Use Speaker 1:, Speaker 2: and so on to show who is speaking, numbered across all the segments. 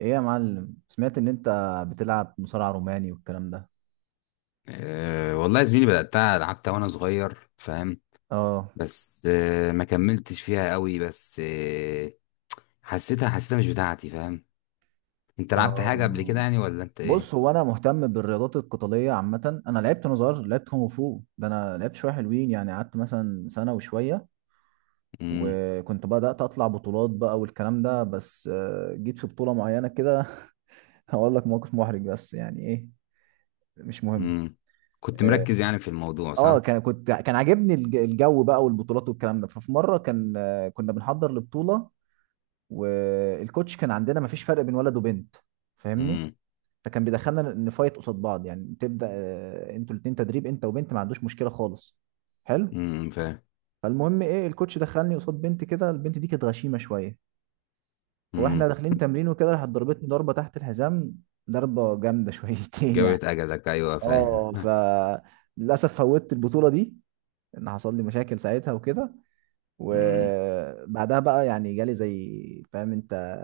Speaker 1: ايه يا معلم، سمعت ان انت بتلعب مصارع روماني والكلام ده؟
Speaker 2: أه والله يا زميلي بدأتها لعبتها وأنا صغير، فاهم؟
Speaker 1: اه،
Speaker 2: بس أه، ما كملتش فيها قوي، بس أه، حسيتها مش بتاعتي، فاهم؟ أنت لعبت حاجة قبل كده
Speaker 1: اه.
Speaker 2: يعني ولا أنت
Speaker 1: بص،
Speaker 2: إيه؟
Speaker 1: هو انا مهتم بالرياضات القتاليه عامه. انا لعبت وانا صغير، لعبت كونغ فو ده. انا لعبت شويه حلوين يعني، قعدت مثلا سنه وشويه،
Speaker 2: مم.
Speaker 1: وكنت بدات اطلع بطولات بقى والكلام ده. بس جيت في بطوله معينه كده. هقول لك موقف محرج، بس يعني ايه، مش مهم.
Speaker 2: مم. كنت
Speaker 1: اه،
Speaker 2: مركز يعني في الموضوع،
Speaker 1: آه،
Speaker 2: صح؟
Speaker 1: كان كنت كان عاجبني الجو بقى والبطولات والكلام ده. ففي مره كان، كنا بنحضر لبطوله. والكوتش كان عندنا ما فيش فرق بين ولد وبنت، فاهمني؟
Speaker 2: مم.
Speaker 1: فكان بيدخلنا نفايت قصاد بعض. يعني تبدا، انتوا الاثنين تدريب، انت وبنت، ما عندوش مشكله خالص. حلو.
Speaker 2: مم. فاهم.
Speaker 1: فالمهم ايه، الكوتش دخلني قصاد بنت كده. البنت دي كانت غشيمه شويه،
Speaker 2: مم.
Speaker 1: فواحنا داخلين تمرين وكده، راحت ضربتني ضربه تحت الحزام. ضربه جامده شويتين يعني.
Speaker 2: جويت أجلك، أيوه فاهم.
Speaker 1: اه، للاسف فوتت البطوله دي، ان حصل لي مشاكل ساعتها وكده.
Speaker 2: مم.
Speaker 1: وبعدها بقى يعني جالي زي فاهم انت.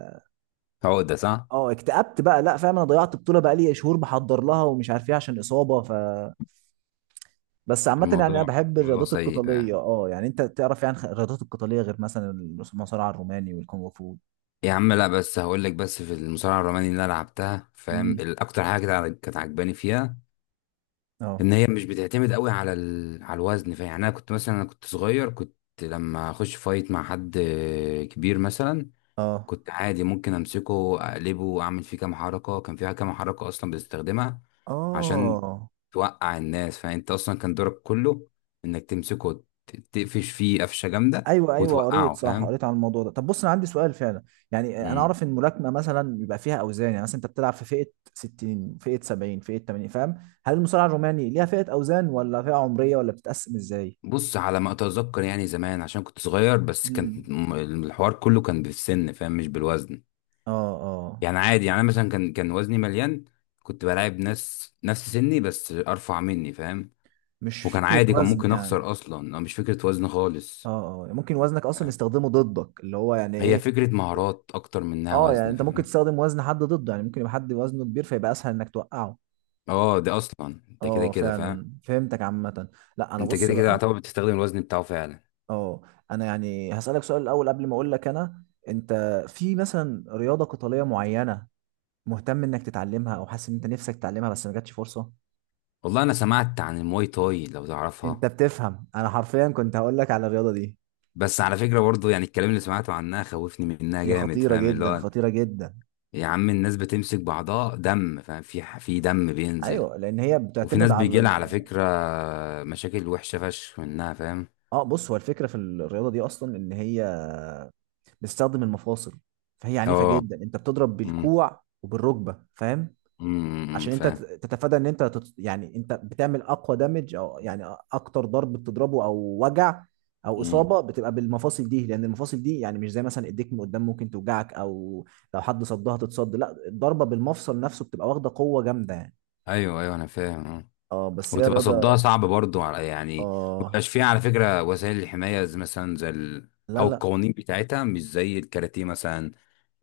Speaker 2: عقدة، صح؟
Speaker 1: اه، اكتئبت بقى، لا فاهم، انا ضيعت بطوله بقى لي شهور بحضر لها ومش عارف ايه عشان اصابه. بس عامه يعني انا
Speaker 2: الموضوع
Speaker 1: بحب
Speaker 2: الموضوع
Speaker 1: الرياضات
Speaker 2: سيء
Speaker 1: القتاليه.
Speaker 2: يعني.
Speaker 1: اه يعني انت تعرف يعني، الرياضات القتاليه غير مثلا المصارعه الروماني والكونغ فو.
Speaker 2: يا عم لا، بس هقول لك، بس في المصارعة الروماني اللي أنا لعبتها، فاهم؟
Speaker 1: امم.
Speaker 2: الأكتر حاجة كانت عاجباني فيها
Speaker 1: اه،
Speaker 2: ان هي مش بتعتمد قوي على على الوزن. فيعني انا كنت مثلا، انا كنت صغير، كنت لما اخش فايت مع حد كبير مثلا،
Speaker 1: اه،
Speaker 2: كنت عادي ممكن امسكه، اقلبه، اعمل فيه كام حركه. كان فيها كام حركه اصلا بتستخدمها عشان
Speaker 1: اه.
Speaker 2: توقع الناس، فانت اصلا كان دورك كله انك تمسكه تقفش فيه قفشه جامده
Speaker 1: ايوه ايوه، قريت
Speaker 2: وتوقعه،
Speaker 1: صح،
Speaker 2: فاهم؟
Speaker 1: قريت عن الموضوع ده. طب بص، انا عندي سؤال فعلا. يعني انا
Speaker 2: مم.
Speaker 1: اعرف ان الملاكمه مثلا بيبقى فيها اوزان. يعني مثلا انت بتلعب في فئه 60، فئه 70، فئه 80، فاهم؟ هل المصارعه الروماني ليها فئه اوزان ولا فئه عمريه ولا بتتقسم ازاي؟
Speaker 2: بص، على ما اتذكر يعني زمان، عشان كنت صغير، بس كان
Speaker 1: امم،
Speaker 2: الحوار كله كان بالسن، فاهم؟ مش بالوزن.
Speaker 1: اه، اه.
Speaker 2: يعني عادي، يعني انا مثلا كان وزني مليان، كنت بلاعب ناس نفس سني بس ارفع مني، فاهم؟
Speaker 1: مش
Speaker 2: وكان
Speaker 1: فكرة
Speaker 2: عادي، كان
Speaker 1: وزن
Speaker 2: ممكن
Speaker 1: يعني.
Speaker 2: اخسر اصلا. أو مش فكره وزن
Speaker 1: اه،
Speaker 2: خالص.
Speaker 1: اه. ممكن وزنك اصلا
Speaker 2: فاهم؟
Speaker 1: يستخدمه ضدك، اللي هو يعني
Speaker 2: هي
Speaker 1: ايه؟
Speaker 2: فكره مهارات اكتر منها
Speaker 1: اه يعني
Speaker 2: وزن،
Speaker 1: انت ممكن
Speaker 2: فاهم؟
Speaker 1: تستخدم وزن حد ضده. يعني ممكن يبقى حد وزنه كبير، فيبقى اسهل انك توقعه.
Speaker 2: اه ده اصلا انت كده
Speaker 1: اه،
Speaker 2: كده، فاهم؟
Speaker 1: فعلا فهمتك عامة. لا انا
Speaker 2: انت
Speaker 1: بص
Speaker 2: كده كده
Speaker 1: بقى،
Speaker 2: يعتبر بتستخدم الوزن بتاعه فعلا.
Speaker 1: اه انا يعني هسألك سؤال الاول قبل ما اقول لك انا. انت في مثلا رياضة قتالية معينة مهتم انك تتعلمها او حاسس ان انت نفسك تتعلمها بس ما جاتش فرصة؟
Speaker 2: والله انا سمعت عن المواي تاي، لو
Speaker 1: انت
Speaker 2: تعرفها.
Speaker 1: بتفهم! انا حرفيا كنت هقول لك على الرياضة دي.
Speaker 2: بس على فكره برضو، يعني الكلام اللي سمعته عنها خوفني منها
Speaker 1: هي
Speaker 2: جامد،
Speaker 1: خطيرة
Speaker 2: فاهم؟ اللي
Speaker 1: جدا،
Speaker 2: هو
Speaker 1: خطيرة جدا.
Speaker 2: يا عم الناس بتمسك بعضها دم، فاهم؟ في دم بينزل.
Speaker 1: ايوه، لان هي
Speaker 2: وفي
Speaker 1: بتعتمد
Speaker 2: ناس بيجي
Speaker 1: على...
Speaker 2: لها على فكرة مشاكل وحشة فشخ منها، فاهم؟
Speaker 1: اه بص، هو الفكره في الرياضه دي اصلا ان هي بتستخدم المفاصل. فهي عنيفه
Speaker 2: اه.
Speaker 1: جدا، انت بتضرب
Speaker 2: أمم،
Speaker 1: بالكوع وبالركبه، فاهم؟
Speaker 2: أمم، أمم،
Speaker 1: عشان انت
Speaker 2: فاهم.
Speaker 1: تتفادى ان انت يعني انت بتعمل اقوى دامج، او يعني اكتر ضرب بتضربه، او وجع، او
Speaker 2: أمم.
Speaker 1: اصابه بتبقى بالمفاصل دي. لان المفاصل دي يعني مش زي مثلا ايديك من قدام، ممكن توجعك، او لو حد صدها تتصد. لا، الضربه بالمفصل نفسه بتبقى واخده قوه جامده يعني.
Speaker 2: ايوه ايوه، انا فاهم أه.
Speaker 1: اه، بس هي
Speaker 2: وتبقى صدها
Speaker 1: الرياضه.
Speaker 2: صعب برضو على، يعني
Speaker 1: اه،
Speaker 2: مبيبقاش فيها على فكرة وسائل الحماية زي مثلا زي
Speaker 1: لا
Speaker 2: او
Speaker 1: لا،
Speaker 2: القوانين بتاعتها مش زي الكاراتيه مثلا،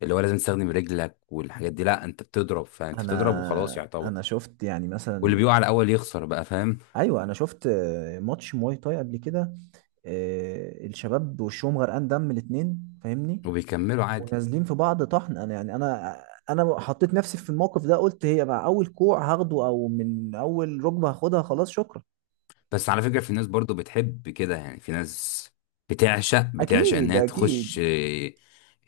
Speaker 2: اللي هو لازم تستخدم رجلك والحاجات دي. لا انت بتضرب، فانت بتضرب وخلاص
Speaker 1: انا
Speaker 2: يعتبر.
Speaker 1: انا شفت يعني
Speaker 2: واللي
Speaker 1: مثلا...
Speaker 2: بيقع الاول يخسر بقى، فاهم؟
Speaker 1: ايوه، انا شفت ماتش مواي تاي قبل كده. الشباب وشهم غرقان دم، الاتنين فاهمني؟
Speaker 2: وبيكملوا عادي.
Speaker 1: ونازلين في بعض طحن. انا يعني، انا حطيت نفسي في الموقف ده، قلت هي مع اول كوع هاخده، او من اول ركبه هاخدها. خلاص، شكرا.
Speaker 2: بس على فكرة في ناس برضو بتحب كده، يعني في ناس بتعشق
Speaker 1: اكيد
Speaker 2: انها تخش
Speaker 1: اكيد.
Speaker 2: آه،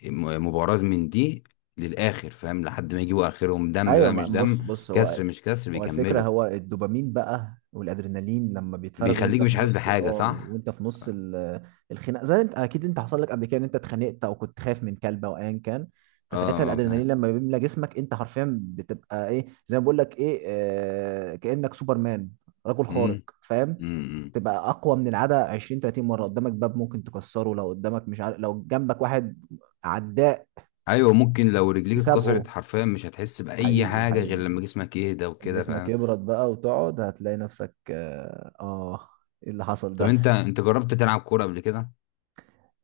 Speaker 2: م- مباراة من دي للآخر، فاهم؟ لحد ما يجيبوا آخرهم دم
Speaker 1: ايوه،
Speaker 2: بقى، مش دم،
Speaker 1: بص بص،
Speaker 2: كسر
Speaker 1: هو
Speaker 2: مش كسر،
Speaker 1: هو الفكرة.
Speaker 2: بيكملوا.
Speaker 1: هو الدوبامين بقى والادرينالين لما بيتفرز
Speaker 2: بيخليك
Speaker 1: وانت في
Speaker 2: مش حاسس
Speaker 1: نص،
Speaker 2: بحاجة، صح؟
Speaker 1: وانت في نص الخناق. زي، انت اكيد انت حصل لك قبل كده ان انت اتخانقت او كنت خايف من كلب او ايا كان.
Speaker 2: اه
Speaker 1: فساعتها
Speaker 2: اه فاهم.
Speaker 1: الادرينالين لما بيملى جسمك، انت حرفيا بتبقى ايه زي ما بقول لك ايه، كأنك سوبرمان، رجل خارق
Speaker 2: مم،
Speaker 1: فاهم؟
Speaker 2: مم.
Speaker 1: تبقى اقوى من العاده 20، 30 مره. قدامك باب ممكن تكسره، لو قدامك مش عارف، لو جنبك واحد عداء
Speaker 2: ايوه ممكن لو رجليك
Speaker 1: تسابقه.
Speaker 2: اتكسرت حرفيا مش هتحس بأي
Speaker 1: حقيقي،
Speaker 2: حاجة غير
Speaker 1: حقيقي.
Speaker 2: لما جسمك يهدى
Speaker 1: لما
Speaker 2: وكده،
Speaker 1: جسمك
Speaker 2: فاهم؟
Speaker 1: يبرد بقى وتقعد، هتلاقي نفسك، ايه اللي حصل
Speaker 2: طب
Speaker 1: ده.
Speaker 2: انت جربت تلعب كورة قبل كده؟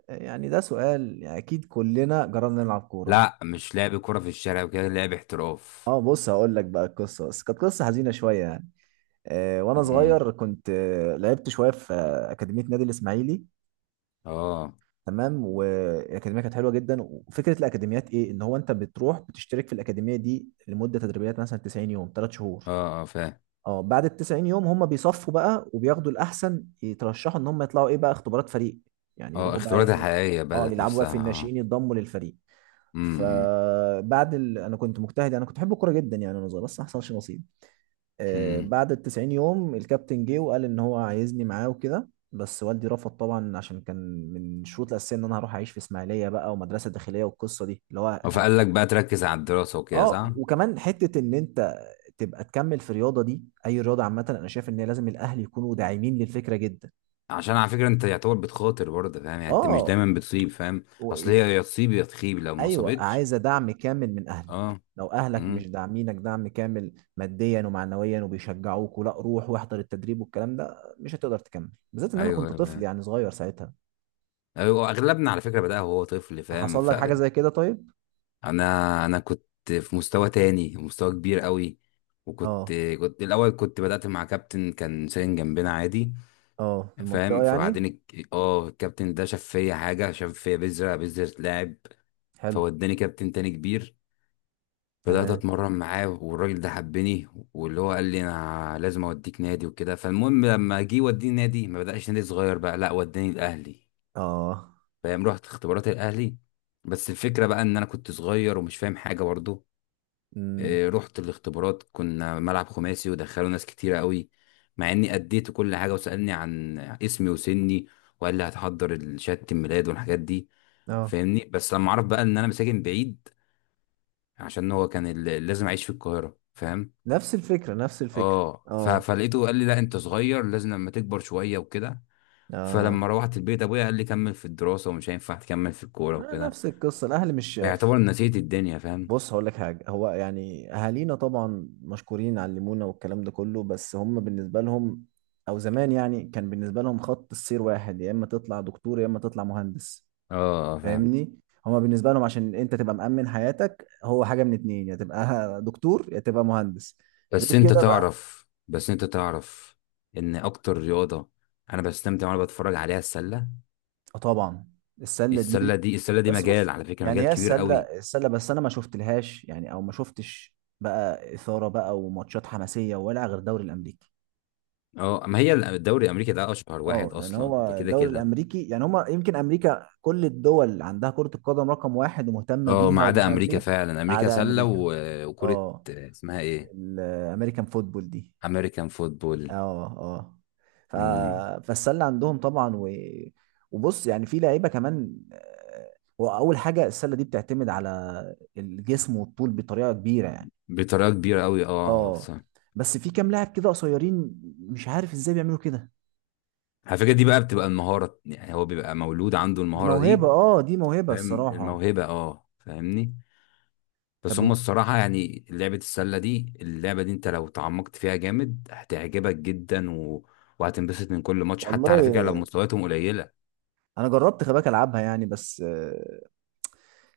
Speaker 1: يعني ده سؤال، يعني اكيد كلنا جربنا نلعب كورة.
Speaker 2: لا، مش لعب كورة في الشارع وكده، لعب احتراف.
Speaker 1: اه، بص هقول لك بقى القصة، بس كانت قصة حزينة شوية يعني. وانا
Speaker 2: مم.
Speaker 1: صغير كنت لعبت شوية في أكاديمية نادي الإسماعيلي.
Speaker 2: اه
Speaker 1: تمام، والأكاديمية كانت حلوة جدا. وفكرة الأكاديميات ايه، ان هو انت بتروح بتشترك في الأكاديمية دي لمدة تدريبيات، مثلا 90 يوم، 3 شهور.
Speaker 2: اه اه فاهم.
Speaker 1: اه، بعد ال 90 يوم هم بيصفوا بقى، وبياخدوا الاحسن يترشحوا ان هم يطلعوا ايه بقى، اختبارات فريق. يعني
Speaker 2: اه
Speaker 1: يروحوا بقى
Speaker 2: اختبارات
Speaker 1: إيه؟
Speaker 2: الحقيقية
Speaker 1: اه،
Speaker 2: بدأت
Speaker 1: يلعبوا بقى في
Speaker 2: نفسها اه.
Speaker 1: الناشئين، يتضموا للفريق.
Speaker 2: امم.
Speaker 1: فبعد انا كنت مجتهد، انا كنت بحب الكوره جدا يعني وانا صغير، بس ما حصلش نصيب.
Speaker 2: امم.
Speaker 1: بعد ال 90 يوم الكابتن جه وقال ان هو عايزني معاه وكده. بس والدي رفض طبعا، عشان كان من الشروط الاساسيه ان انا هروح اعيش في اسماعيليه بقى ومدرسه داخليه، والقصه دي اللي هو...
Speaker 2: فقال لك بقى تركز على الدراسة وكده،
Speaker 1: اه
Speaker 2: صح؟
Speaker 1: وكمان حته ان انت تبقى تكمل في الرياضه دي. اي رياضه عامه، انا شايف ان هي لازم الاهل يكونوا داعمين للفكره جدا.
Speaker 2: عشان على فكرة انت يعتبر بتخاطر برضه، فاهم؟ يعني انت مش
Speaker 1: اه،
Speaker 2: دايما بتصيب، فاهم؟
Speaker 1: و...
Speaker 2: اصل
Speaker 1: إيه،
Speaker 2: هي يا تصيب يا تخيب، لو ما
Speaker 1: ايوه،
Speaker 2: صابتش.
Speaker 1: عايزه دعم كامل من اهلك.
Speaker 2: اه.
Speaker 1: لو اهلك
Speaker 2: امم.
Speaker 1: مش داعمينك دعم كامل ماديا ومعنويا، وبيشجعوك ولا روح واحضر التدريب والكلام ده، مش هتقدر تكمل، بالذات ان انا
Speaker 2: ايوه
Speaker 1: كنت
Speaker 2: أنا
Speaker 1: طفل
Speaker 2: فاهم.
Speaker 1: يعني صغير ساعتها.
Speaker 2: ايوه اغلبنا على فكرة بدأ وهو طفل، فاهم؟
Speaker 1: حصل لك حاجه
Speaker 2: فانا
Speaker 1: زي كده؟ طيب.
Speaker 2: انا كنت في مستوى تاني، مستوى كبير قوي. وكنت
Speaker 1: اه،
Speaker 2: كنت الاول، كنت بدأت مع كابتن كان ساكن جنبنا عادي،
Speaker 1: اه، في المنطقه
Speaker 2: فاهم؟
Speaker 1: يعني.
Speaker 2: فبعدين الكابتن ده شاف فيا حاجه، شاف فيا بذره، بذره لاعب.
Speaker 1: حلو.
Speaker 2: فوداني كابتن تاني كبير. بدات
Speaker 1: تمام.
Speaker 2: اتمرن معاه والراجل ده حبني، واللي هو قال لي انا لازم اوديك نادي وكده. فالمهم لما جه يوديني نادي ما بداش نادي صغير بقى، لا وداني الاهلي،
Speaker 1: اه.
Speaker 2: فاهم؟ رحت اختبارات الاهلي، بس الفكره بقى ان انا كنت صغير ومش فاهم حاجه برضه.
Speaker 1: امم.
Speaker 2: آه، رحت الاختبارات، كنا ملعب خماسي ودخلوا ناس كتيرة قوي، مع اني اديت كل حاجة. وسألني عن اسمي وسني وقال لي هتحضر شهادة الميلاد والحاجات دي،
Speaker 1: اه.
Speaker 2: فاهمني؟ بس لما عرف بقى ان انا مساكن بعيد، عشان هو كان لازم اعيش في القاهرة، فاهم؟
Speaker 1: نفس الفكره، نفس الفكره.
Speaker 2: اه
Speaker 1: اه،
Speaker 2: فلقيته قال لي لا انت صغير، لازم لما تكبر شوية وكده.
Speaker 1: اه.
Speaker 2: فلما روحت البيت ابويا قال لي كمل في الدراسة ومش هينفع تكمل في الكورة
Speaker 1: ما
Speaker 2: وكده.
Speaker 1: نفس القصة، الأهل مش...
Speaker 2: فيعتبر نسيت الدنيا، فاهم؟
Speaker 1: بص هقول لك حاجة، هو يعني أهالينا طبعا مشكورين علمونا والكلام ده كله، بس هم بالنسبة لهم، أو زمان يعني، كان بالنسبة لهم خط السير واحد، يا إما تطلع دكتور يا إما تطلع مهندس،
Speaker 2: اه آه، فاهم.
Speaker 1: فاهمني؟ هما بالنسبة لهم عشان أنت تبقى مأمن حياتك، هو حاجة من اتنين، يا تبقى دكتور يا تبقى مهندس. غير
Speaker 2: بس انت
Speaker 1: كده بقى...
Speaker 2: تعرف بس انت تعرف ان اكتر رياضة انا بستمتع وانا بتفرج عليها السلة.
Speaker 1: آه طبعا. السلة دي...
Speaker 2: السلة دي
Speaker 1: بس
Speaker 2: مجال،
Speaker 1: بص
Speaker 2: على فكرة
Speaker 1: يعني،
Speaker 2: مجال
Speaker 1: هي
Speaker 2: كبير
Speaker 1: السله.
Speaker 2: قوي.
Speaker 1: السله، بس انا ما شفت لهاش يعني، او ما شفتش بقى اثاره بقى وماتشات حماسيه ولا غير الدوري الامريكي.
Speaker 2: اه ما هي الدوري الامريكي ده اشهر
Speaker 1: اه،
Speaker 2: واحد
Speaker 1: يعني
Speaker 2: اصلا، ده
Speaker 1: هو
Speaker 2: كده
Speaker 1: الدوري
Speaker 2: كده.
Speaker 1: الامريكي يعني، هما يمكن امريكا... كل الدول عندها كره القدم رقم واحد ومهتمه
Speaker 2: اه ما
Speaker 1: بيها
Speaker 2: عدا
Speaker 1: ومش عارف
Speaker 2: امريكا،
Speaker 1: ايه،
Speaker 2: فعلا
Speaker 1: ما
Speaker 2: امريكا
Speaker 1: عدا
Speaker 2: سلة
Speaker 1: امريكا.
Speaker 2: وكرة.
Speaker 1: اه،
Speaker 2: اسمها ايه؟
Speaker 1: الامريكان فوتبول دي.
Speaker 2: امريكان فوتبول.
Speaker 1: اه، اه. ف...
Speaker 2: امم،
Speaker 1: فالسله عندهم طبعا وبص يعني في لعيبه كمان. هو اول حاجه السله دي بتعتمد على الجسم والطول بطريقه كبيره يعني.
Speaker 2: بطريقة كبيرة قوي اه
Speaker 1: اه،
Speaker 2: صح.
Speaker 1: بس في كام لاعب كده قصيرين، مش عارف ازاي بيعملوا كده.
Speaker 2: على فكرة دي بقى بتبقى المهارة، يعني هو بيبقى مولود عنده
Speaker 1: دي
Speaker 2: المهارة
Speaker 1: موهبه،
Speaker 2: دي،
Speaker 1: دي موهبه
Speaker 2: فاهم؟
Speaker 1: الصراحه.
Speaker 2: الموهبة اه، فاهمني؟ بس
Speaker 1: طب
Speaker 2: هم الصراحة يعني لعبة السلة دي، اللعبة دي انت لو تعمقت فيها جامد هتعجبك جدا، وهتنبسط من كل ماتش حتى على فكرة لو
Speaker 1: والله،
Speaker 2: مستوياتهم قليلة.
Speaker 1: انا جربت خباك العبها يعني، بس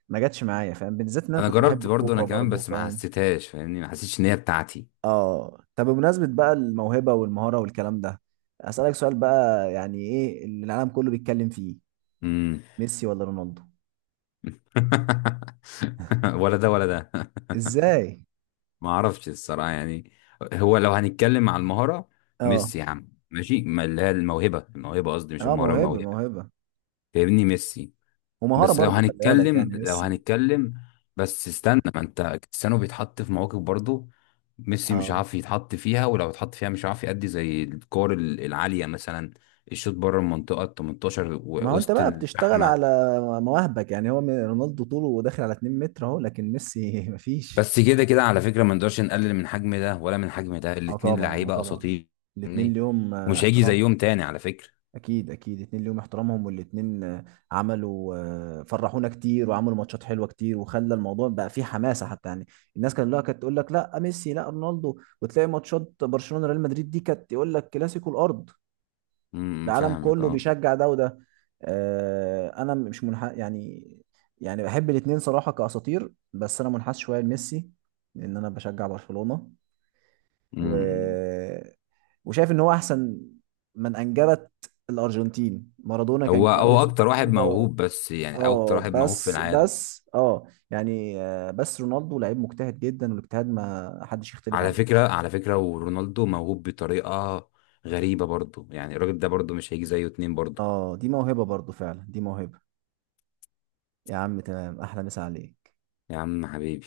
Speaker 1: ما جاتش معايا فاهم، بالذات ان انا
Speaker 2: انا
Speaker 1: كنت بحب
Speaker 2: جربت برضو انا
Speaker 1: الكوره
Speaker 2: كمان،
Speaker 1: برضه
Speaker 2: بس ما
Speaker 1: فاهم؟
Speaker 2: حسيتهاش، فاهمني؟ ما حسيتش ان هي بتاعتي.
Speaker 1: اه، طب بمناسبة بقى الموهبة والمهارة والكلام ده، أسألك سؤال بقى. يعني ايه اللي العالم كله بيتكلم فيه،
Speaker 2: امم.
Speaker 1: ميسي ولا رونالدو؟
Speaker 2: ولا ده ولا ده.
Speaker 1: ازاي؟
Speaker 2: ما اعرفش الصراحة يعني. هو لو هنتكلم على المهارة،
Speaker 1: اه،
Speaker 2: ميسي يا عم ماشي. ما اللي هي الموهبة، الموهبة قصدي مش
Speaker 1: اه،
Speaker 2: المهارة،
Speaker 1: موهبة
Speaker 2: الموهبة،
Speaker 1: موهبة
Speaker 2: فاهمني؟ ميسي.
Speaker 1: ومهارة
Speaker 2: بس لو
Speaker 1: برضو، خلي بالك،
Speaker 2: هنتكلم
Speaker 1: يعني
Speaker 2: لو
Speaker 1: ميسي...
Speaker 2: هنتكلم بس استنى، ما انت كريستيانو بيتحط في مواقف برضه، ميسي مش
Speaker 1: اه،
Speaker 2: عارف يتحط فيها، ولو اتحط فيها مش عارف يأدي زي الكور العالية مثلا، الشوط بره المنطقة ال 18
Speaker 1: ما هو انت
Speaker 2: وسط
Speaker 1: بقى بتشتغل
Speaker 2: الزحمة.
Speaker 1: على مواهبك يعني. هو رونالدو طوله داخل على 2 متر اهو، لكن ميسي مفيش.
Speaker 2: بس كده كده على فكرة ما نقدرش نقلل من حجم ده ولا من حجم ده،
Speaker 1: اه
Speaker 2: الاتنين
Speaker 1: طبعا، اه
Speaker 2: لعيبة
Speaker 1: طبعا.
Speaker 2: أساطير،
Speaker 1: الاتنين
Speaker 2: فاهمني؟
Speaker 1: ليهم
Speaker 2: ومش هيجي
Speaker 1: احترامهم.
Speaker 2: زيهم تاني على فكرة.
Speaker 1: اكيد اكيد، اتنين ليهم احترامهم. والاتنين عملوا، فرحونا كتير وعملوا ماتشات حلوه كتير، وخلى الموضوع بقى فيه حماسه حتى يعني. الناس كانت، لا، كانت تقول لك لا ميسي لا رونالدو، وتلاقي ماتشات برشلونه ريال مدريد دي كانت يقول لك كلاسيكو الارض. العالم
Speaker 2: فاهمك
Speaker 1: كله
Speaker 2: اه.
Speaker 1: بيشجع ده وده. انا مش منح يعني. يعني بحب الاتنين صراحه كاساطير، بس انا منحاز شويه لميسي، لان انا بشجع برشلونه، و
Speaker 2: امم.
Speaker 1: وشايف ان هو احسن من انجبت الارجنتين. مارادونا كان
Speaker 2: هو
Speaker 1: كويس
Speaker 2: أكتر واحد
Speaker 1: واسطوره.
Speaker 2: موهوب، بس يعني أكتر
Speaker 1: اه،
Speaker 2: واحد موهوب في
Speaker 1: بس
Speaker 2: العالم.
Speaker 1: بس يعني بس رونالدو لعيب مجتهد جدا، والاجتهاد ما حدش يختلف
Speaker 2: على
Speaker 1: عليه.
Speaker 2: فكرة على فكرة ورونالدو موهوب بطريقة غريبة برضه، يعني الراجل ده برضه مش هيجي زيه اتنين برضه.
Speaker 1: اه، دي موهبه برضو فعلا، دي موهبه. يا عم تمام، احلى مسا عليك.
Speaker 2: يا عم حبيبي.